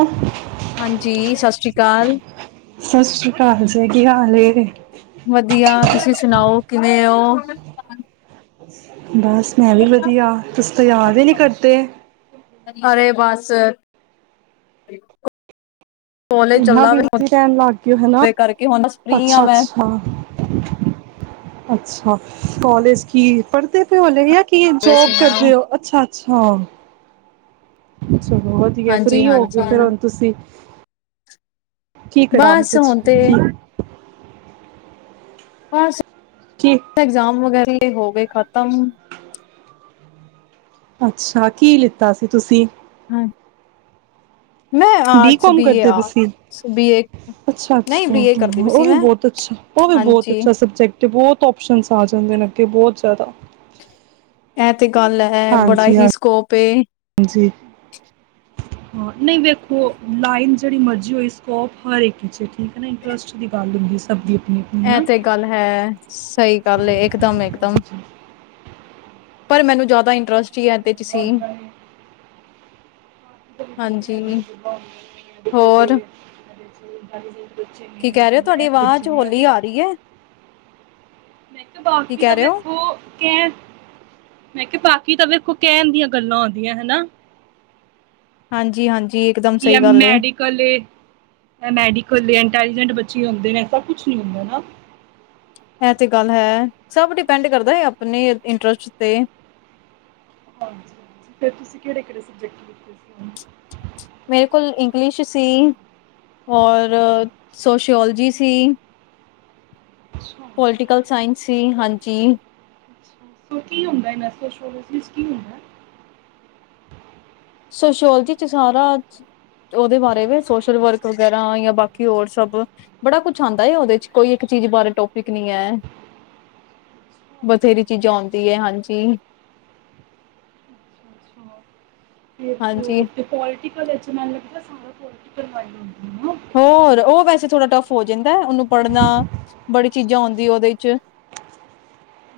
ਅ ਹਾਂਜੀ ਸਤਿ ਸ੍ਰੀ ਆਕਾਲ ਸਤ ਸ਼੍ਰੀ ਕਾਲ ਜੀ ਕੀ ਹਾਲ ਏ ਵਧੀਆ ਤੁਸੀ ਸੁਣਾਓ ਕਿਵੇਂ ਓਹ? [unintelligible] ਬਸ ਮੈਂ ਵੀ ਵਧੀਆ, ਤੁਸੀ ਤਾਂ ਯਾਦ ਈ ਨੀ ਕਰਦੇ। ਅਰੇ ਬਸ ਕੋਲਜ ਇਨਾ ਚੱਲਾ ਵੇ, ਬਿਜੀ ਰੈਣ ਲੱਗ ਗੇ ਹਨਾ, ਉਹਦੇ ਕਰਕੇ ਹੁਣ ਬਸ ਫ੍ਰੀ ਆ ਅੱਛਾ ਮੈਂ। ਅੱਛਾ। ਅੱਛਾ, ਕਾਲਜ ਕੀ ਪੜ੍ਹਦੇ ਪਏ ਔ ਹਲੇ ਜਾਂ ਕਿ ਜੋਬ ਕਰਦੇ ਔ ਅੱਛਾ। ਅੱਛਾ। ਚਲੋ ਵਧੀਆ, ਹਾਂਜੀ, ਫ੍ਰੀ ਹੋਗੇ ਔ ਫੇਰ ਹਾਂਜੀ ਹੁਣ ਤੁਸੀਂ। ਬਸ ਹੁਣ ਤੇ [unintelligible] [unintelligible] ਕੀ ਐਗਜ਼ਾਮ ਵਗੈਰੀ ਤੇ ਹੋ ਗਏ ਖਤਮ। ਅੱਛਾ, ਕਿ ਲਿੱਤਾ ਸੀ ਤੁਸੀਂ? [unintelligible] ਬੀ ਆਰਟਸ ਕਾਮ ਏ ਕਰਦੇ ਪਏ ਤੁਸੀ ਆਰਟਸ ਬੀ ਏ ਅੱਛਾ ਨਹੀਂ ਓਹ ਬੀ ਏ ਕਰਦੀ ਪਈ ਸੀ ਮੈਂ। ਤੇ ਬਹੁਤ ਹਾਂਜੀ, ਅੱਛਾ ਸਬਜੈਕਟ ਤੇ ਬੌਤ ਔਪਸ਼ਨਸ ਆ ਜਾਂਦੇ ਨੇ ਅੱਗੇ ਬਹੁਤ ਜਿਆਦਾ। ਐਤ ਤੇ ਗੱਲ ਹੈ ਬੜਾ ਹਾਂਜੀ ਹਾਂਜੀ ਹੀ ਸਕੋਪ ਏ। [inaudible] ਹੋਰ। [inaudible] ਨਹੀਂ ਵੇਖੋ ਲਾਈਨ। ਜਿਹੜੀ ਮਰਜ਼ੀ ਹੋ ਸਕੋਪ ਹਰ ਇੱਕ 'ਚ ਠੀਕ ਹੈ ਨਾ ਇੰਟਰਸਟ ਦੀ ਗੱਲ ਹੁੰਦੀ ਸਭ। ਆਪਣੀ ਆਪਣੀ ਹੈ ਇਹ ਨਾ ਤੇ ਗੱਲ ਹੈ ਸਹੀ ਗੱਲ ਇਕ ਦਮ ਇਕ ਦਮ। ਪਰ ਮੈਨੂੰ ਜ਼ਿਆਦਾ ਇੰਟਰਸਟ। [unintelligible] ਹਾਂਜੀ [inaudible] ਹੋਰ [unintelligible] [inaudible] ਕੀ ਕਹਿ ਰਹੇ ਹੋ ਤੁਹਾਡੀ ਬਲੈਕ ਆਵਾਜ਼ ਬੱਚੇ ਨੇ ਹੋਲੀ ਐਵੇਂ ਦਾ ਆ ਰਹੀ ਹੈ। ਮੈਂ ਕਿਹਾ ਕੀ ਬਾਕੀ ਤਾਂ ਕਹਿ ਰਹੇ ਹੋ ਦੇਖੋ ਕਿ ਬਾਕੀ ਤਾਂ ਵੇਖੋ ਕਹਿਣ ਦੀਆਂ ਗੱਲਾਂ ਆਉਂਦੀਆਂ ਹਨਾ। ਹਾਂਜੀ ਹਾਂਜੀ। ਇਕਦਮ ਕੀ ਸਹੀ ਗੱਲ ਏ ਮੈਡੀਕਲ ਮੈਡੀਕਲ ਇੰਟੈਲੀਜੈਂਟ ਬੱਚਾ। [unintelligible] ਐਸਾ ਕੁਛ ਨੀ ਹੁੰਦਾ ਨਾ। ਐ ਤੇ ਗੱਲ ਹੈ। ਸਬ ਡੀਪੈਂਡ ਕਰਦਾ ਐ ਆਪਨੇ ਇੰਟਰਸਟ ਤੇ ਹਾਂਜੀ, ਹਾਂਜੀ ਫੇਰ ਤੁਸੀਂ ਕੇੜੇ ਕੇੜੇ ਸਬਜੈਕਟ ਲਿਤੇ ਸੀ? ਮੇਰੇ ਕੋਲ ਇੰਗਲਿਸ਼ ਸੀ ਔਰ ਸੋਸ਼ਓਲਜੀ ਸੀ। ਅੱਛਾ [inaudible] ਪੋਲਟੀਕਲ ਸਾਇੰਸ ਸੀ ਹਾਂਜੀ। ਜੀ। [unintelligible] ਸੋ ਕੀ ਹੋਂਦਾ ਏਨਾ ਚ [unintelligible] ਕੀ ਹੋਂਦੈ। ਸੋਸ਼ਓਲੋਜੀ ਚ ਸਾਰਾ ਓਦੇ ਬਾਰੇ ਵੇ ਸੋਸ਼ਲ ਵਰਕ ਵਗੈਰਾ, ਜਾਂ ਬਾਕੀ ਹੋਰ ਸਬ ਬੜਾ ਕੁਛ ਆਂਦਾ ਐ। ਓਦੇ ਚ ਕੋਈ ਇਕ ਚੀਜ ਬਾਰੇ ਟੋਪਿਕ ਨੀ ਐ, ਬਥੇਰੀ ਚੀਜਾ ਆਂਓਦੀ ਐ ਹਾਂਜੀ। ਅੱਛਾ, [unintelligible] ਤੇ ਹਾਂਜੀ ਪੋ ਪੋਲੀਟੀਕਲ ਚ ਮੈਨ ਲਗਦਾ ਸਾਰਾ [unintelligible] ਹੋਰ ਓ ਵੈਸੇ ਥੋੜਾ ਟੱਫ ਹੋ ਜੇ ਐ, ਓਨੂ ਪੜਨਾ ਬੜੀ ਚੀਜਾ ਆਂਓਦੀ ਓਦੇ ਚ।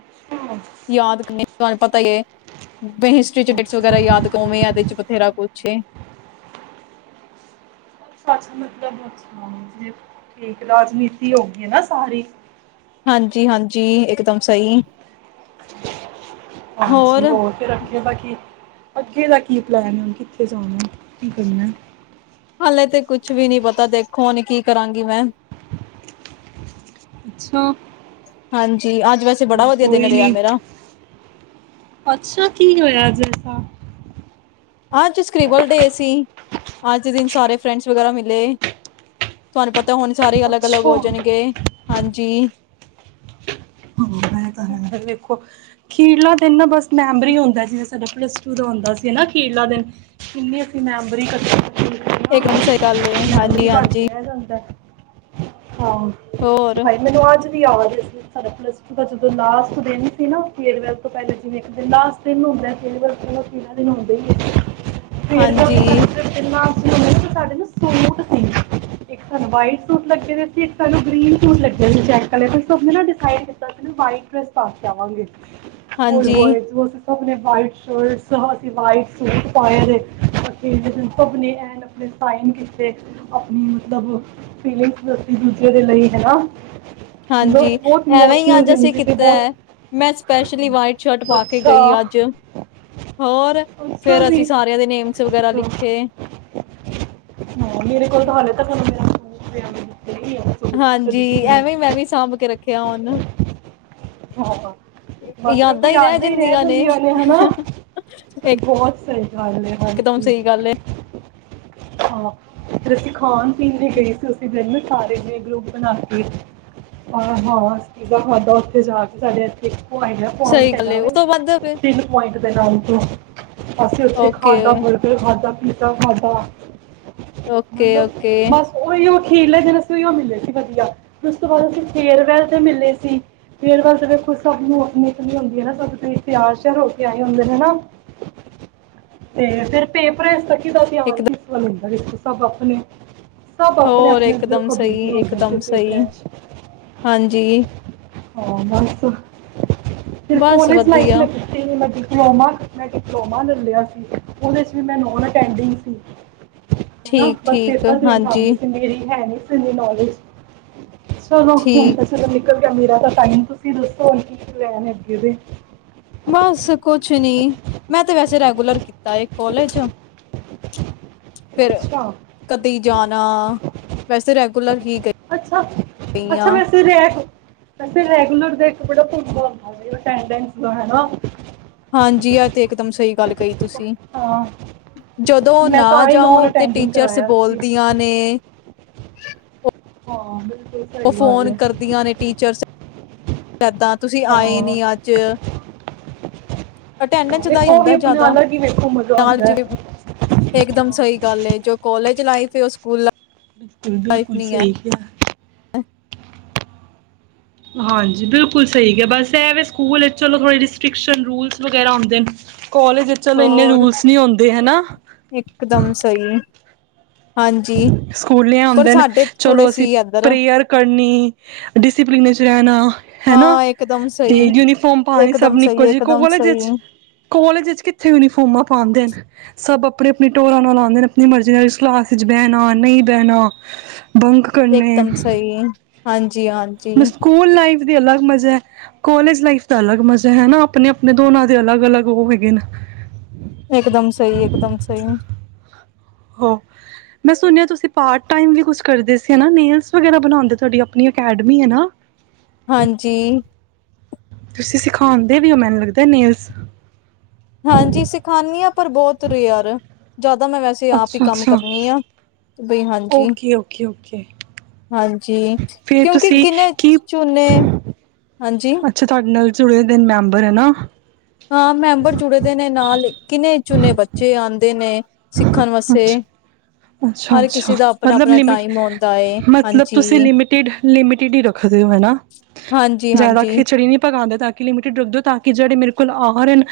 ਅੱਛਾ [unintelligible] [unintelligible] ਤੁਹਾਨ ਪਤਾ ਈ ਏ। ਬੀ ਹਿਸਟਰੀ ਚ ਡੇਕਸ ਅੱਛਾ ਵਗੈਰਾ ਯਾਦ ਕਵੇਂ ਆ ਐਦੇ ਚ ਬਥੇਰਾ ਕੁਛ। ਛੇਂ ਸੱਚ ਮਤਲਬ [unintelligible] ਠੀਕ ਰਾਜਨੀਤੀ ਹੋ ਗੀ ਏ ਨਾ ਸਾਰੀ। ਹਾਂਜੀ, ਹਾਂਜੀ ਇਕਦਮ ਸਹੀ। ਹਾਂਜੀ ਹੋਰ ਫੇਰ ਅੱਗੇ ਦਾ ਕੀ। ਅੱਗੇ ਦਾ ਕੀ ਪਲੈਨ ਐ? ਹੋਨ ਕਿੱਥੇ ਜਾਨੈ ਕੀ ਕਰਨੈ? ਹਾਲੇ ਤੇ ਕੁਛ ਵੀ ਨੀ ਪਤਾ ਦੇਖੋ ਕੀ ਕਰਾਂਗੀ ਮੈਂ। ਅੱਛਾ। [inaudible] ਵੈਸੇ ਚਲ ਬੜਾ ਵਧੀਆ ਦਿਨ ਕੋਈ ਰਿਹਾ ਨੀ। ਮੇਰਾ ਅੱਛਾ, ਕੀ ਹੋਇਆ ਅਜ ਏਸਾ। ਅੱਜ ਸਕਰੀਬਲ ਡੇ ਸੀ, ਅੱਜ ਦੇ ਦਿਨ ਸਾਰੇ ਫਰੈਂਡਸ ਵਗੈਰਾ ਮਿਲੇ। ਤੁਹਾਨੂੰ ਪਤਾ ਹੋਨ ਸਾਰੇ ਅਲੱਗ ਅਲੱਗ ਹੋ ਅੱਛਾ ਜਾਨਗੇ। ਹਾਂਜੀ। ਹ ਐ ਤਾਂ ਹੈ ਵੇਖੋ। ਅਖੀਰਲਾ ਦਿਨ ਨਾ ਬਸ ਮੈਮਰੀ ਹੋਂਦਾ, ਜੀਵੇਂ ਸਾਡਾ ਪਲੱਸ ਟੂ ਦਾ ਹੋਂਦਾ ਸੀ ਨਾ। ਅਖੀਰਲਾ ਦਿਨ, ਕਿੰਨੀ ਅਪਨੀ ਮੈਮਰੀ ਕਠੀ ਇਕਦਮ ਸਹੀ ਗਲ ਏ। ਹਾਂਜੀ, ਬਣ ਕੇ ਹਾਂਜੀ। ਰਹਿ [inaudible] ਹਾਂ, ਹੋਰ ਹਾਏ ਮੈਨੂੰ ਅੱਜ ਵੀ ਯਾਦ ਏ। ਪਲਸ ਟੂ ਦਾ ਜਦੋਂ ਲਾਸਟ ਦਿਨ ਸੀ ਨਾ, ਫੇਰਵੈਲ ਤੋਂ ਪੈਲ ਜਿਵੇਂ ਇੱਕ ਦਿਨ ਲਾਸਟ ਦਿਨ ਹੁੰਦੈ, ਫੇਅਰਵੈਲ [unintelligible] ਦਿਨ ਹੁੰਦੈ ਹੀ ਏ। ਹਾਂਜੀ [unintelligible] [unintelligible] ਸਾਡੇ ਨਾ ਸੂਟ ਸੀ। ਇੱਕ ਸਾਨੂੰ ਵਾਈਟ ਸੂਟ ਲੱਗੇ ਦੇ ਸੀ ਇੱਕ ਸਾਨੂੰ ਗ੍ਰੀਨ ਸੂਟ ਲੱਗੇ ਸੀ ਚੈਕ ਕਲਰ ਡਿਸਾੲਡ ਕਿਤਾ ਸੀ ਨਾ, ਵਾਈਟ ਡਰੈਸ ਪਾ ਕੇ ਆਵਾਂਗੇ। ਸਕੂਲ ਹਾਂਜੀ ਬੋਏਸ ਨੂ ਅਸੀ ਸਭ ਨੇ ਵਾਈਟ ਸ਼ਰਟ ਅਸੀਂ ਵਾਈਟ ਸੂਟ ਪਾਏ ਦੇ, ਅਸੀ ਸਭ ਨੇ ਐਂਡ ਚ ਆਪਣੇ ਸਾਈਨ ਕੀਤੇ, ਆਪਣੀ ਮਤਲਬ ਫਿਲੀਂਗ ਦੱਸੀ ਇਕ ਦੂਜੇ ਦੇ ਲਈ ਹਨਾ। ਹਾਂਜੀ। ਐਵੇਂ ਹੀ ਅੱਜ ਅਸੀਂ ਤੇ ਕੀਤਾ ਬਹੁਤ ਐ, ਮੈਂ ਸਪੈਸ਼ਲੀ ਵਾਈਟ ਸ਼ਰਟ ਪਾ ਕੇ ਅੱਛਾ ਗਈ ਅੱਜ, ਹੋਰ ਅੱਛਾ ਫਿਰ ਜੀ ਅਸੀਂ ਸਾਰਿਆਂ ਦੇ ਨੇਮਸ ਵਗੈਰਾ ਅੱਛਾ ਲਿਖੇ। ਹਾਂ ਮੇਰੇ ਕੋਲ ਤਾਂ ਹਾਲੇ ਤੱਕ [unintelligible] ਸੂਟ ਨਾ ਕਦੀ ਹਾਂਜੀ ਕਿਸੇ ਐਵੇਂ ਮੈਂ ਨੂੰ ਵੀ ਸਾਂਭ ਕੇ ਰੱਖੇ। ਹਾਂ, ਮਤਲਬ ਬਈ ਯਾਦਾ ਈ ਰਹਿ ਜਾਂਦੀਆਂ ਨੇ ਹਨਾਂ! ਬਹੁਤ ਸਹੀ ਗੱਲ ਐ ਇਕਦਮ ਹਾਂਜੀ ਸਹੀ ਗੱਲ ਏ, ਹਾਂ। ਫਿਰ ਅਸੀ ਖਾਨ ਪੀਨ ਭੀ ਗਈ ਸੀ ਉਸੀ ਦਿਨ। ਸਾਰੇ ਜਨੇ ਗਰੁੱਪ ਬਣਾ ਕੇ, ਹਾਂ। ਹਾਂ ਅਸੀ ਪੀਜ਼ਾ ਖਾਧਾ ਉੱਥੇ ਜਾ ਕੇ, ਪਹਲੇ ਇੱਥੇ ਪੀਜ਼ਾ ਸਹੀ ਪੁਆਇੰਟ ਗੱਲ ਹੈਗਾ ਏ, ਉਸ ਵੇ, ਤੋਂ ਬਾਅਦ ਫਿਰ ਤਿੰਨ ਪੁਆਇੰਟ ਕੰਮ ਤੋਂ [unintelligible] ਅਸੀਂ ਉੱਥੇ ਓਕੇ, ਖਾਦਾ, ਬਰਗਰ ਖਾਦਾ ਪੀਜ਼ਾ ਖਾਦਾ। ਓਕੇ, ਮਤਲਬ ਓਕੇ ਬਸ ਉਹੀਓ ਅਖੀਰਲੇ ਦਿਨ ਅਸੀਂ ਉਹਿਯੋ ਮਿਲੇ ਸੀ ਵਧੀਆ, ਫਿਰ ਉਸ ਤੋਂ ਬਾਅਦ ਅਸੀਂ ਫੇਰ ਵੇਲ ਤੇ ਮਿਲੇ ਸੀ, ਫੇਰਬੇਲ ਤੇ ਫਿਰ ਵੇਖੋ ਸਭਨੂ ਅਪਣੀ ਅਪਣੀ ਹੁੰਦੀ ਐ ਨਾ, ਸਭ ਤਿਆਰ ਹੋ ਕੇ ਆਏ ਹੁੰਦੇ ਨੇ ਨਾਂ, ਤੇ ਫਿਰ ਪੇਪਰ ਇਸ ਤ ਕਿਦਾ ਧੀਆਣ ਇਕਦਮ ਕਿਸੇ ਨੂੰ [unintelligible] ਲ੍ਰਿਸ਼ ਸਭ ਆਪਣੇ ਸਭ ਹੋਰ ਆਪਣੇ-ਆਪਣੇ ਇਕਦਮ ਦੇਖੋ ਸਹੀ, ਬਿਜ਼ੀ ਹੁੰਦੇ ਇਕਦਮ ਸਹੀ, ਪੇਪਰਾਂ ਚ ਹਾਂਜੀ ਹਾਂ ਬਸ ਫਿਰ ਬਸ ਕੋਲਜ ਲਾਈਫ ਵਧੀਆ। ਲ ਮ ਡਿਪਲੋਮਾ ਮੈਂ ਡਿਪਲੋਮਾ ਲਲਿਆ ਸੀ, ਉਹਦੇ ਚ ਵੀ ਮੈਂ ਨੋਨ ਅਟੈਂਡਿੰਗ ਸੀ। ਹਨਾਂ, ਠੀਕ, ਬਸ ਠੀਕ ਪੇਪਰ ਦੇਨ ਹਾਂਜੀ, ਜਾਂਦੀ ਸੀ ਮੇਰੀ ਹੈ ਨੀਂ। ਨੋਲਜ ਚਲੋ ਠੀਕ। ਹੁਣ ਤੇ ਨਿਕਲ ਗਿਆ ਮੇਰਾ ਤਾਂ ਟਾਈਮ ਤੁਸੀਂ ਦੱਸੋ ਕੀ ਪਲੈਨ ਅੱਗੇ ਦੇ। ਬਸ ਕੁਛ ਨੀਂ ਮੈਂ ਤੇ ਵੈਸੇ ਰੈਗੂਲਰ ਕੀਤਾ ਕੋਲਜ। ਫਿਰ ਅੱਛਾ, ਕਦੀ ਜਾਣਾ ਵੈਸੇ ਰੈਗੂਲਰ ਹੀ ਅੱਛਾ ਗਈ ਅੱਛਾ, ਆ ਵੈਸੇ ਰੇ ਵੈੇ ਰੈਗਲਰ ਦੇਖੋ ੜ ਟਾਈਮ ਲਨ ਲੋਣਾ [inaudible] ਹਾਂਜੀ ਆ ਤੇ ਇੱਕਦਮ ਸਹੀ ਗੱਲ ਕਹੀ ਤੁਸੀਂ ਹਾਂ ਜਦੋਂ ਮੈਂ ਤਾਂ ਨਾ ਆਈ ਨੋਨ ਜਾਓ ਤੇ ਅਟੈਂਡਿੰਗ ਟੀਚਰਸ ਕਰਾਇਆ ਸੀ ਬੋਲਦੀਆਂ ਨੇ [unintelligible] ਹਾਂ ਬਿਲ ਉਹ ਫੋਨ ਕਰਦੀਆਂ ਨੇ ਟੀਚਰਸ ਦਾਂ ਤੁਸੀਂ ਹਾਂ ਆਏ ਨੀ ਅੱਜ ਹਾਂ, ਅਟੈਂਡੈਂਸ ਦਾ ਹੀ ਵੇਖੋ ਉਹ ਵੀ ਹੁੰਦਾ ਆਪਣਾ ਜਿਆਦਾ ਅਲੱਗ ਹੀ ਵੇਖੋ ਮਜ਼ਾ ਨਾਲ ਆਉਂਦਾ ਹੈ ਇਕ ਦਮ ਸਹੀ ਗੱਲ ਜੋ ਕਾਲਜ ਚਲਾਈ ਫਿਰ ਉਹ ਸਕੂਲ ਬਿਲਕੁਲ ਸਹੀ ਕਿਹਾ ਅੱ ਹਾਂਜੀ ਬਿਲਕੁਲ ਸਹੀ ਹੈ ਬਸ ਇਹ ਸਕੂਲ ਚਲ ਥੋੜੀ ਰਿਸਟ੍ਰਿਕਸ਼ਨ ਰੂਲਜ਼ ਵਗੈਰਾ ਹੁੰਦੇ ਨੇ ਕਾਲਜ ਚਲੋ ਇਨੇ ਹੋਰ ਰੂਲਸ ਨੀ ਹੁੰਦੇ ਹਨਾ ਇਕਦਮ ਸਹੀ ਹਾਂਜੀ ਸਕੂਲੇ ਪਰ ਆਉਂਦੇ ਨੇ ਸਾਡੇ ਥੋੜੇ ਚਲੋ ਅਸੀਂ ਸੀ ਇੱਧਰ ਪ੍ਰੇਅਰ ਕਰਨੀ ਡਿਸਪਲਿਨ ਚ ਰਹਿਣਾ ਹੈਨਾ? ਹਾਂ ਇਕਦਮ ਤੇ ਸਹੀ, ਯੂਨੀਫਾਰਮ ਪਾਉਣੀ ਸਭ ਇਕਦਮ ਨੂੰ ਇੱਕੋ ਸਹੀ, ਜਿਹੀ ਇਕਦਮ ਕਾਲਜ ਸਹੀ, ਕਾਲਜ ਚ' ਕਿੱਥੇ ਯੂਨੀਫਾਰਮਾਂ ਪਾਉਂਦੇ ਨੇ ਸਭ ਅਪਣੀ ਅਪਣੀ ਟੋਰਾਂ ਨਾਲ ਆਉਂਦੇ ਨੇ ਆਪਣੀ ਮਰਜ਼ੀ ਨਾਲ ਇਸਲ ਵਿਚ ਬਹਿਣਾ ਨਹੀਂ ਬਹਿਣਾ ਬੰਕ ਕਰਨੇ ਹਾਂਜੀ। ਜੀ ਹਾਂਜੀ। ਸਕੂਲ ਲਾਈਫ ਅਲੱਗ ਮਜ਼ਾ ਹੈ, ਕੋਲਜ ਲਾਈਫ ਦਾ ਅਲੱਗ ਮਜ਼ਾ ਹੈ ਅਪਣੇ ਅਪਣੇ ਦੋਨਾਂ ਦੇ ਅਲੱਗ ਅਲੱਗ ਉਹ ਹੈਗੇ ਨੇ। ਇੱਕ ਦਮ ਸਹੀ, ਇੱਕ ਦਮ ਸਹੀ। ਹੋ ਮੈਂ ਸੁਣਿਆ ਤੁਸੀ ਪਾਰਟ ਟਾਇਮ ਵੀ ਕੁਛ ਕਰਦੇ ਸੀ ਨਾ। ਨੇਲਸ ਵਗੇਰਾ ਬਣਾਦੇ, ਤੁਹਾਡੀ ਅਪਨੀ ਅਕੈਡਮੀ ਏ ਨਾ? ਹਾਂਜੀ। ਤੁਸੀਂ ਸਿਖਾਉਂਦੇ ਵੀ ਹੋ ਮੈਨੂੰ ਲੱਗਦਾ ਨੇਲਸ। ਹਾਂਜੀ ਸਿਖਾਨੀ ਹਾਂ। ਪਰ ਬਹੁਤ ਰਿਅਰ ਜਦ ਮੈਂ ਵੈਸੇ ਆਪ ਹੀ ਕੰਮ ਅੱਛਾ-ਅੱਛਾ, ਕਰਨੀ ਆਂ ਓਕੇ ਓਕੇ ਓਕੇ ਹਾਂਜੀ ਫੇਰ ਕਿਉਂਕਿ ਤੁਸੀਂ ਗਿਨੇ ਕੀ ਚੁਨੇ ਹਾਂਜੀ ਅੱਛਾ, ਤੁਹਾਡੇ ਨਾਲ ਜੁੜੇ ਦੇ ਨੇ ਮੈਂਬਰ ਹੈ ਨਾ ਹਾਂ ਮੈਂਬਰ ਜੁੜੇ ਦੇ ਨੇ ਨਾਲ ਈ ਗਿਨੇ- ਚੁਨੇ ਬੱਚੇ ਆਉਂਦੇ ਨੇ ਸਿੱਖਣ ਵਾਸਤੇ ਹਰ ਅੱਛਾ-ਅੱਛਾ, ਕਿਸੇ ਦਾ ਮਤਲਬ ਆਪਣਾ-ਆਪਣਾ ਲਿਮਟ ਟਾਈਮ ਆਉਂਦਾ ਏ ਮਤਲਬ ਤੁਸੀ ਹਾਂਜੀ। ਲਿਮਟਿਡ ਲਿਮਟਿਡ ਹੀ ਰਖਦੇ ਹੋ ਹੈਣਾ, ਹਾਂਜੀ-ਹਾਂਜੀ, ਜ਼ਯਾਦਾ ਹਾਂਜੀ। ਖਿਚੜੀ ਨੀ ਪਕ ਹਾਲੇ ਤਕ ਲਿਮਟਿਡ ਲੋਗ ਦੋ ਤਾਕੀ ਜੇੜੇ ਮੇਰੇ ਕੋਲ ਆ ਰਹੇ ਨੇ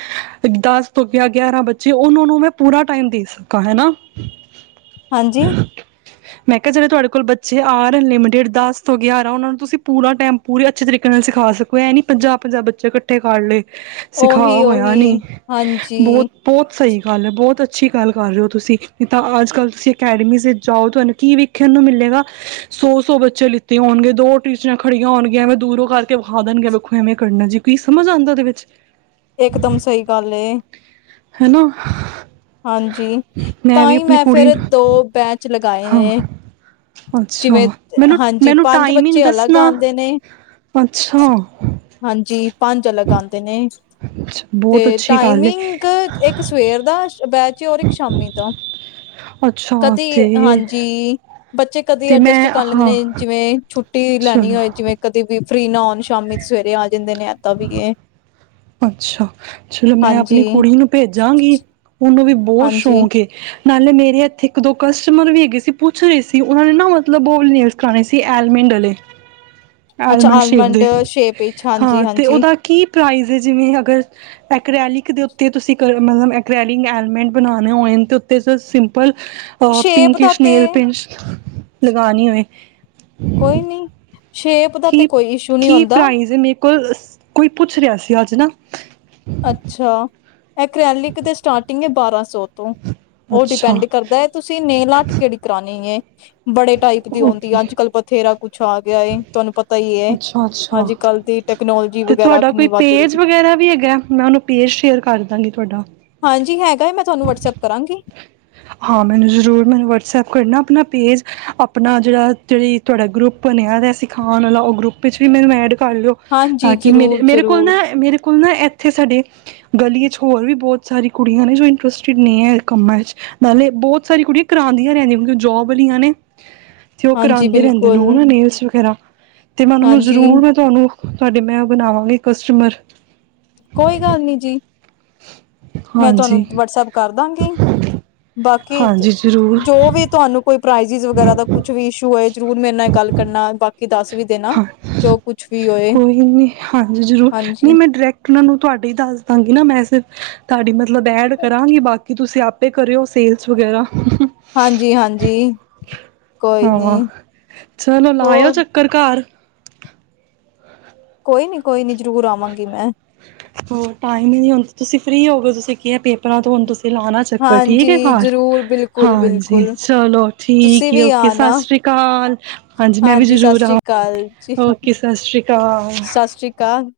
ਦਸ ਤੋਂ ਗਿਆਰਾਂ ਬੱਚੇ ੳਹਨਾਂ ਨੂੰ ਮੈਂ ਪੂਰਾ ਟਾਇਮ ਦੇ ਸਕਾਂ ਹੈਣਾ ਹਾਂਜੀ ਮੈਂ ਕਿਹਾ, ਜਿਹੜੇ ਤੁਹਾਡੇ ਕੋਲ ਬੱਚੇ ਆ ਹਹੇ ਨੇ ਲਿਮਟਿਡ ਦਸ ਤੋਂ ਗਿਆਰਾਂ ਉਹਨਾਂ ਨੂੰ ਤੁਸੀਂ ਪੂਰਾ ਟਾਇਮ ਪੂਰੇ ਅੱਛੇ ਤਰੀਕੇ ਨਾਲ ਸਿਖਾ ਸਕੋ। ਇਹ ਨੀ ਪੰਜਾਹ- ਪੰਜਾਹ ਬੱਚੇ ਇਕੱਠੇ ਕਰ ਲਏ। ਸਿਖਾ ਉਹੀ ਹੋਇਆ ਉਹੀ ਨੀ ਹਾਂਜੀ ਬਹੁਤ-ਬਹੁਤ ਸਹੀ ਹਾਲੇ ਬਹੁਤ ਅੱਛੀ ਗੱਲ ਕਰ ਰਹੇ ਹੋ ਤੁਸੀਂ, ਨਹੀਂ ਤਾਂ ਅੱਜ ਕੱਲ੍ਹ ਤੁਸੀਂ ਅਕੈਡਮੀ ਵਿੱਚ ਜਾਓ ਤੁਹਾਨੂੰ ਕੀ ਵੇਖਣ ਨੂੰ ਮਿਲੇਗਾ, ਸੌ- ਸੌ ਬੱਚੇ ਲਿੱਤੇ ਹੋਣਗੇ, ਦੋ ਟਿੱਚਰਾਂ ਖੜੀਆਂ ਹੋਣ ਗੀਆਂ, ਐਵੇਂ ਦੂਰੋਂ ਕਰਕੇ ਵਿਖਾ ਦੇਣਗੇ, ਵੇਖੋ ਐਵੇਂ ਕਰਨਾ ਜੀ। ਕੀ ਸਮਝ ਆਉਂਦਾ ਉਹਦੇ ਵਿੱਚ? ਇਕਦਮ ਸਹੀ ਗੱਲ ਏ। ਹੈਨਾ। ਹਾਂਜੀ ਤਾਂ ਹੀ, ਮੈਂ ਕੁੜੀ ਫਿਰ ਨੂੰ ਦੋ ਬੈਚ ਲਗਾਏ ਨੇ, ਹਾਂ ਅੱਛਾ ਜਿਵੇਂ ਮੈਨੂੰ ਹਾਂਜੀ, ਮੈਨੂੰ ਪੰਜ ਟਾਈਮਿੰਗ ਬੱਚੇ ਅਲੱਗ ਦੱਸਣਾ ਆਉਂਦੇ ਨੇ ਅੱਛਾ ।ਹਾਂਜੀ। ਪੰਜ ਅਲਗ ਆਂਦੇ ਨੇ। ਤੇ ਬਹੁਤ ਅੱਛੀ ਗੱਲ ਹੈ ਟਾਈਮਿੰਗ, ਇੱਕ ਸਵੇਰ ਦਾ ਰ ਇੱਕ ਸ਼ਾਮੀ ਤੋਂ ਅੱਛਾ ਕਦੇ ਤੇ ਹਾਂਜੀ ਬੱਚੇ ਕਦੇ ਤੇ ਐਡਜਸਟ ਮੈਂ ਕਰ ਲੈਂਦੇ ਹਾਂ ਨੇ ਜਿਵੇਂ ਛੁੱ ਰਟੀ ਲੈਣੀ ਚਲੋ ਹੋਏ ਜਿਵੇਂ, ਕਦੇ ਵੀ ਫ੍ਰੀ ਨਾ ਆਉਣ ਸ਼ਾਮੀ ਸਵੇਰੇ ਆ ਜਿੰਦੇ ਨੇ ਆਤਾ ਵੀ ਇਹ ਅੱਛਾ ਚਲੋ, ਮੈਂ ਹਾਂਜੀ ਆਪਣੀ ਕੁੜੀ ਨੂੰ ਭੇਜਾਂਗੀ। ਮੁ ਵੀ ਬਹੁਤ ਹਾਂਜੀ ਸ਼ੌਕ ਏ। ਨਾਲੇ ਮੇਰੇ ਏਥੇ ਇੱਕ, ਦੋ ਕਸਟਮਰ ਵੀ ਹੈਗੇ ਸੀ, ਪੁੱਛ ਰਹੇ ਸੀ, ਉਹਨਾਂ ਨੇ ਨਾ ਮਤਲਬ ਬਬਸ ਕਰਾਣੇ ਸੀ ਐਲਮਿੰਡ ਵਾਲੇ ਅੱਛਾ ਆਲਮੰਡ ਸ਼ੇਵ ਦੇ ਸ਼ੇਪ ਵਿੱਚ ਹਾਂਜੀ ਹਾਂ ਤੇ, ਹਾਂਜੀ ਉਹਦਾ ਕੀ ਪ੍ਰਾਈਜ਼? ਜਿਵੇਂ, ਅਗਰ ਐਕ੍ਰੈਲਿਕ ਦੇ ਉੱਤੇ ਤੁਸੀਂ ਕ ਮਤਲਬ ਐਕ੍ਰੈਲਿਕ ਐਲੀਮੈਂਟ ਬਣਾਉਣੇ ਹੋਏ ਹਨ ਅਤੇ ਉੱਤੇ ਸਿੰਪਲ ਅ ਸ਼ੇਪ ਦਾ ਪਿੰਕੀਸ਼ ਤੇ ਨੇਲ ਪੇੰਟ ਲਗਾਾਨੀ ਹੋਏ। ਕੋਈ ਨੀ। ਸ਼ੇਪ ਦਾ ਤੇ, ਕੋਈ ਇਸ਼ੂ ਨਹੀਂ ਹੁੰਦਾ। ਕੋ ਕੋਈ ਪੁੱਛ ਰਿਹਾ ਸੀ ।ਅੱਜ ਨਾ ਅੱਛਾ ਐਕ੍ਰੈਲਿਕ ਦੇ ਸਟਾਰਟਿੰਗ ਹੈ ਬਾਰ੍ਹਾਂ ਸੌ ਤੋਂ ਉਹ ਅੱਛਾ ਡਿਪੈਂਡ ਕਰਦਾ ਹੈ, ਤੁਸੀਂ ਨੇਲ ਆਟ ਕਿਹੜੀ ਕਰਾਣੀ ਏ। ਜ [inaudible] ਬੜੇ ਟਾਈਪ ਦੀ ਆਉਂਦੀ ਹੈ, ਓਕੇ ਅੱਜ ਕੱਲ ਬਥੇਰਾ ਕੁਛ ਆ ਗਿਆ ਏ, ਤੁਹਾਨੂੰ ਪਤਾ ਹੀ ਹੈ ਅੱਛਾ ਅੱਛਾ ਅੱਜ-ਕੱਲ ਦੀ। ਟੈਕਨੋਲੋਜੀ ਤੇ ਵਗੈਰਾ ਤੁਹਾਡਾ ਕੋਈ ਕਿੰਨੀ ਵੱਧ ਰਹੀ ਪੇਜ ਵਗੈਰਾ ਵੀ ਹੈਗਾ, ਮੈਂ ਉਹਨੂੰ ਪੇਜ ਸ਼ੇਅਰ ਕਰ ਦਾਂਗੀ ਤੁਹਾਡਾ। ਹਾਂਜੀ ਮੈਂ ਹੈਗਾ ਤੁਹਾਨੂੰ ਵਟਸਐਪ ਕਰਾਂਗੀ ਹਾਂ ਮੈਨੂੰ ਜ਼ਰੂਰ ਮੈਨੂੰ ਵਟਸਐਪ ਕਰਨਾ ਆਪਣਾ ਪੇਜ ਆਪਣਾ ਜਿਹੜਾ ਜਿਹੜੀ ਤੁਹਾਡਾ ਗਰੁੱਪ ਬਣਿਆ ਰਿ ਸਿਖਾਉਣ ਵਾਲਾ ਉਹ ਗਰੁੱਪ ਵਿੱਚ ਵੀ ਮੈਨੂੰ ਐਡ ਕਰ ਲਿਓ ਹਾਂਜੀ ਤਾਂ ਕਿ ਮੇਰੇ, ਜ਼ਰੂਰ ਮੇਰੇ ਕੋਲ ਜ਼ਰੂਰ ਨਾ ਮੇਰੇ ਹੁਣ ਨਾ ਇਥੇ ਸਾਡੇ ਗਲੀ ਚ ਹੋਰ ਵੀ ਬਹੁਤ ਸਾਰੀ ਕੁੜੀਆਂ ਨੇ ਜੋ ਇੰਟਰਸਟਿਡ ਨੇ ਹੈ ਕੰਮਾਂ ਵਿਚ ਨਾਲੇ ਬਹੁਤ ਸਾਰੀ ਕੁੜੀਆਂ ਕਰਾਉਂਦੀਆਂ ਰਹਿੰਦੀਆਂ ਕਿਉ ਜੋਬ ਵਾਲੀਆਂ ਨੇ ਤੇ ਉਹ ਹਾਂਜੀ ਕਰਾਉਂਦੇ ਰਹਿੰਦੇ ਨੇ ਬਿਲਕੁਲ ਹਨਾ ਨੇਲਸ ਵਗੈਰਾ ਤੇ ਮੈਂ ਉਹ ਨੂੰ ਹਾਂਜੀ ਜ਼ਰੂਰ, ਮੈਂ ਤੁਹਾਨੂੰ ਤੁਹਾਡੇ ਮੈਂ ਬਣਾਵਾਂਗੀ ਕਸਟਮਰ ਕੋਈ ਗੱਲ ਨੀ ਜੀ ਮੈਂ ਹਾਂਜੀ ਤੁਹਾਨੂੰ ਵਟਸਐਪ ਕਰਦਾਂਗੀ ਬਾਕੀ ਹਾਂਜੀ ਜ਼ਰੂਰ ਜੋ ਵੀ ਤੁਹਾਨੂੰ ਕੋਈ ਪ੍ਰਾਈਜ਼ ਚਿਜ ਵਗੈਰਾ ਦਾ ਕੁਛ ਵੀ ਸ਼ੌ ਏ ਜ਼ਰੂਰ ਮੇਰੇ ਨਾਲ ਗੱਲ ਕਰਨਾ ਬਾਕੀ ਦੱਸ ਵੀ ਦੇਣਾ ਹਾਂ ਜੋ ਕੁਛ ਵੀ ਹੋਏ ਕੋਈ ਨਹੀਂ ਹਾਂਜੀ ਜ਼ਰੂਰ ਹਾਂਜੀ ਨਹੀਂ ਮੈਂ ਡਾਇਰੈਕਟ ਉਹਨਾਂ ਨੂੰ ਤੁਹਾਡੇ ਹੀ ਦੱਸ ਦਾਂਗੀ ਨਾ ਮੈਸਜ਼ ਤਾੜੀ ਮ ਲਬੈਡ ਕਰਾਂਗੇ ਬਾਕੀ ਕਿ ਤੁਸੀਂ ਆਪੇ ਕਰਿਓ ਸੇਲਸ ਵਗੈਰਾ ਹਾਂਜੀ- ਹਾਂਜੀ ਕੋਈ ਹਾਂ ਨੀ ਚਲੋ ਲਾਇਓ ਹੋਰ ਚੱਕਰ ਘਰ ਕੋਈ ਨੀ- ਕੋਈ ਨੀ ਜ਼ਰੂਰ ਆਵਾਂਗੀ ਮੈਂ ਹੋਰ, ਟਾਈਮ ਹੀ ਨਹੀਂ ਹੁੰਦਾ ਤੁਸੀਂ ਫਰੀ ਹੋ ਗੋ ਤੁਸੀਂ ਕੀ ਹੈ ਪੇਪਰਾਂ ਤੋਂ ਹੂਣ ਤੁਸੀਂ ਤੇ ਲਾਣਾ ਚੱਕਰ ਠੀਕ ਏ ਹਾਂਜੀ ਘਰ, ਜ਼ਰੂਰ ਬਿਲਕੁਲ ਹਾਂਜੀ ਬਿਲਕੁਲ ਚਲੋ ਠੀਕ ਤੁਸੀਂ ਵੀ ਓਕੇ ਸਤਿ ਆਣਾ ਸ੍ਰੀ ਅਕਾਲ, ਹਾਂਜੀ ਮੈਂ ਵੀ ਸਤਿ ਜ਼ਰੂਰ ਆ ਸ੍ਰੀ ਅਕਾਲ ਜੀ ਓਕੇ ਸਤਿ ਸ੍ਰੀ ਅਕਾਲ ਸਤਿ ਸ੍ਰੀ ਅਕਾਲ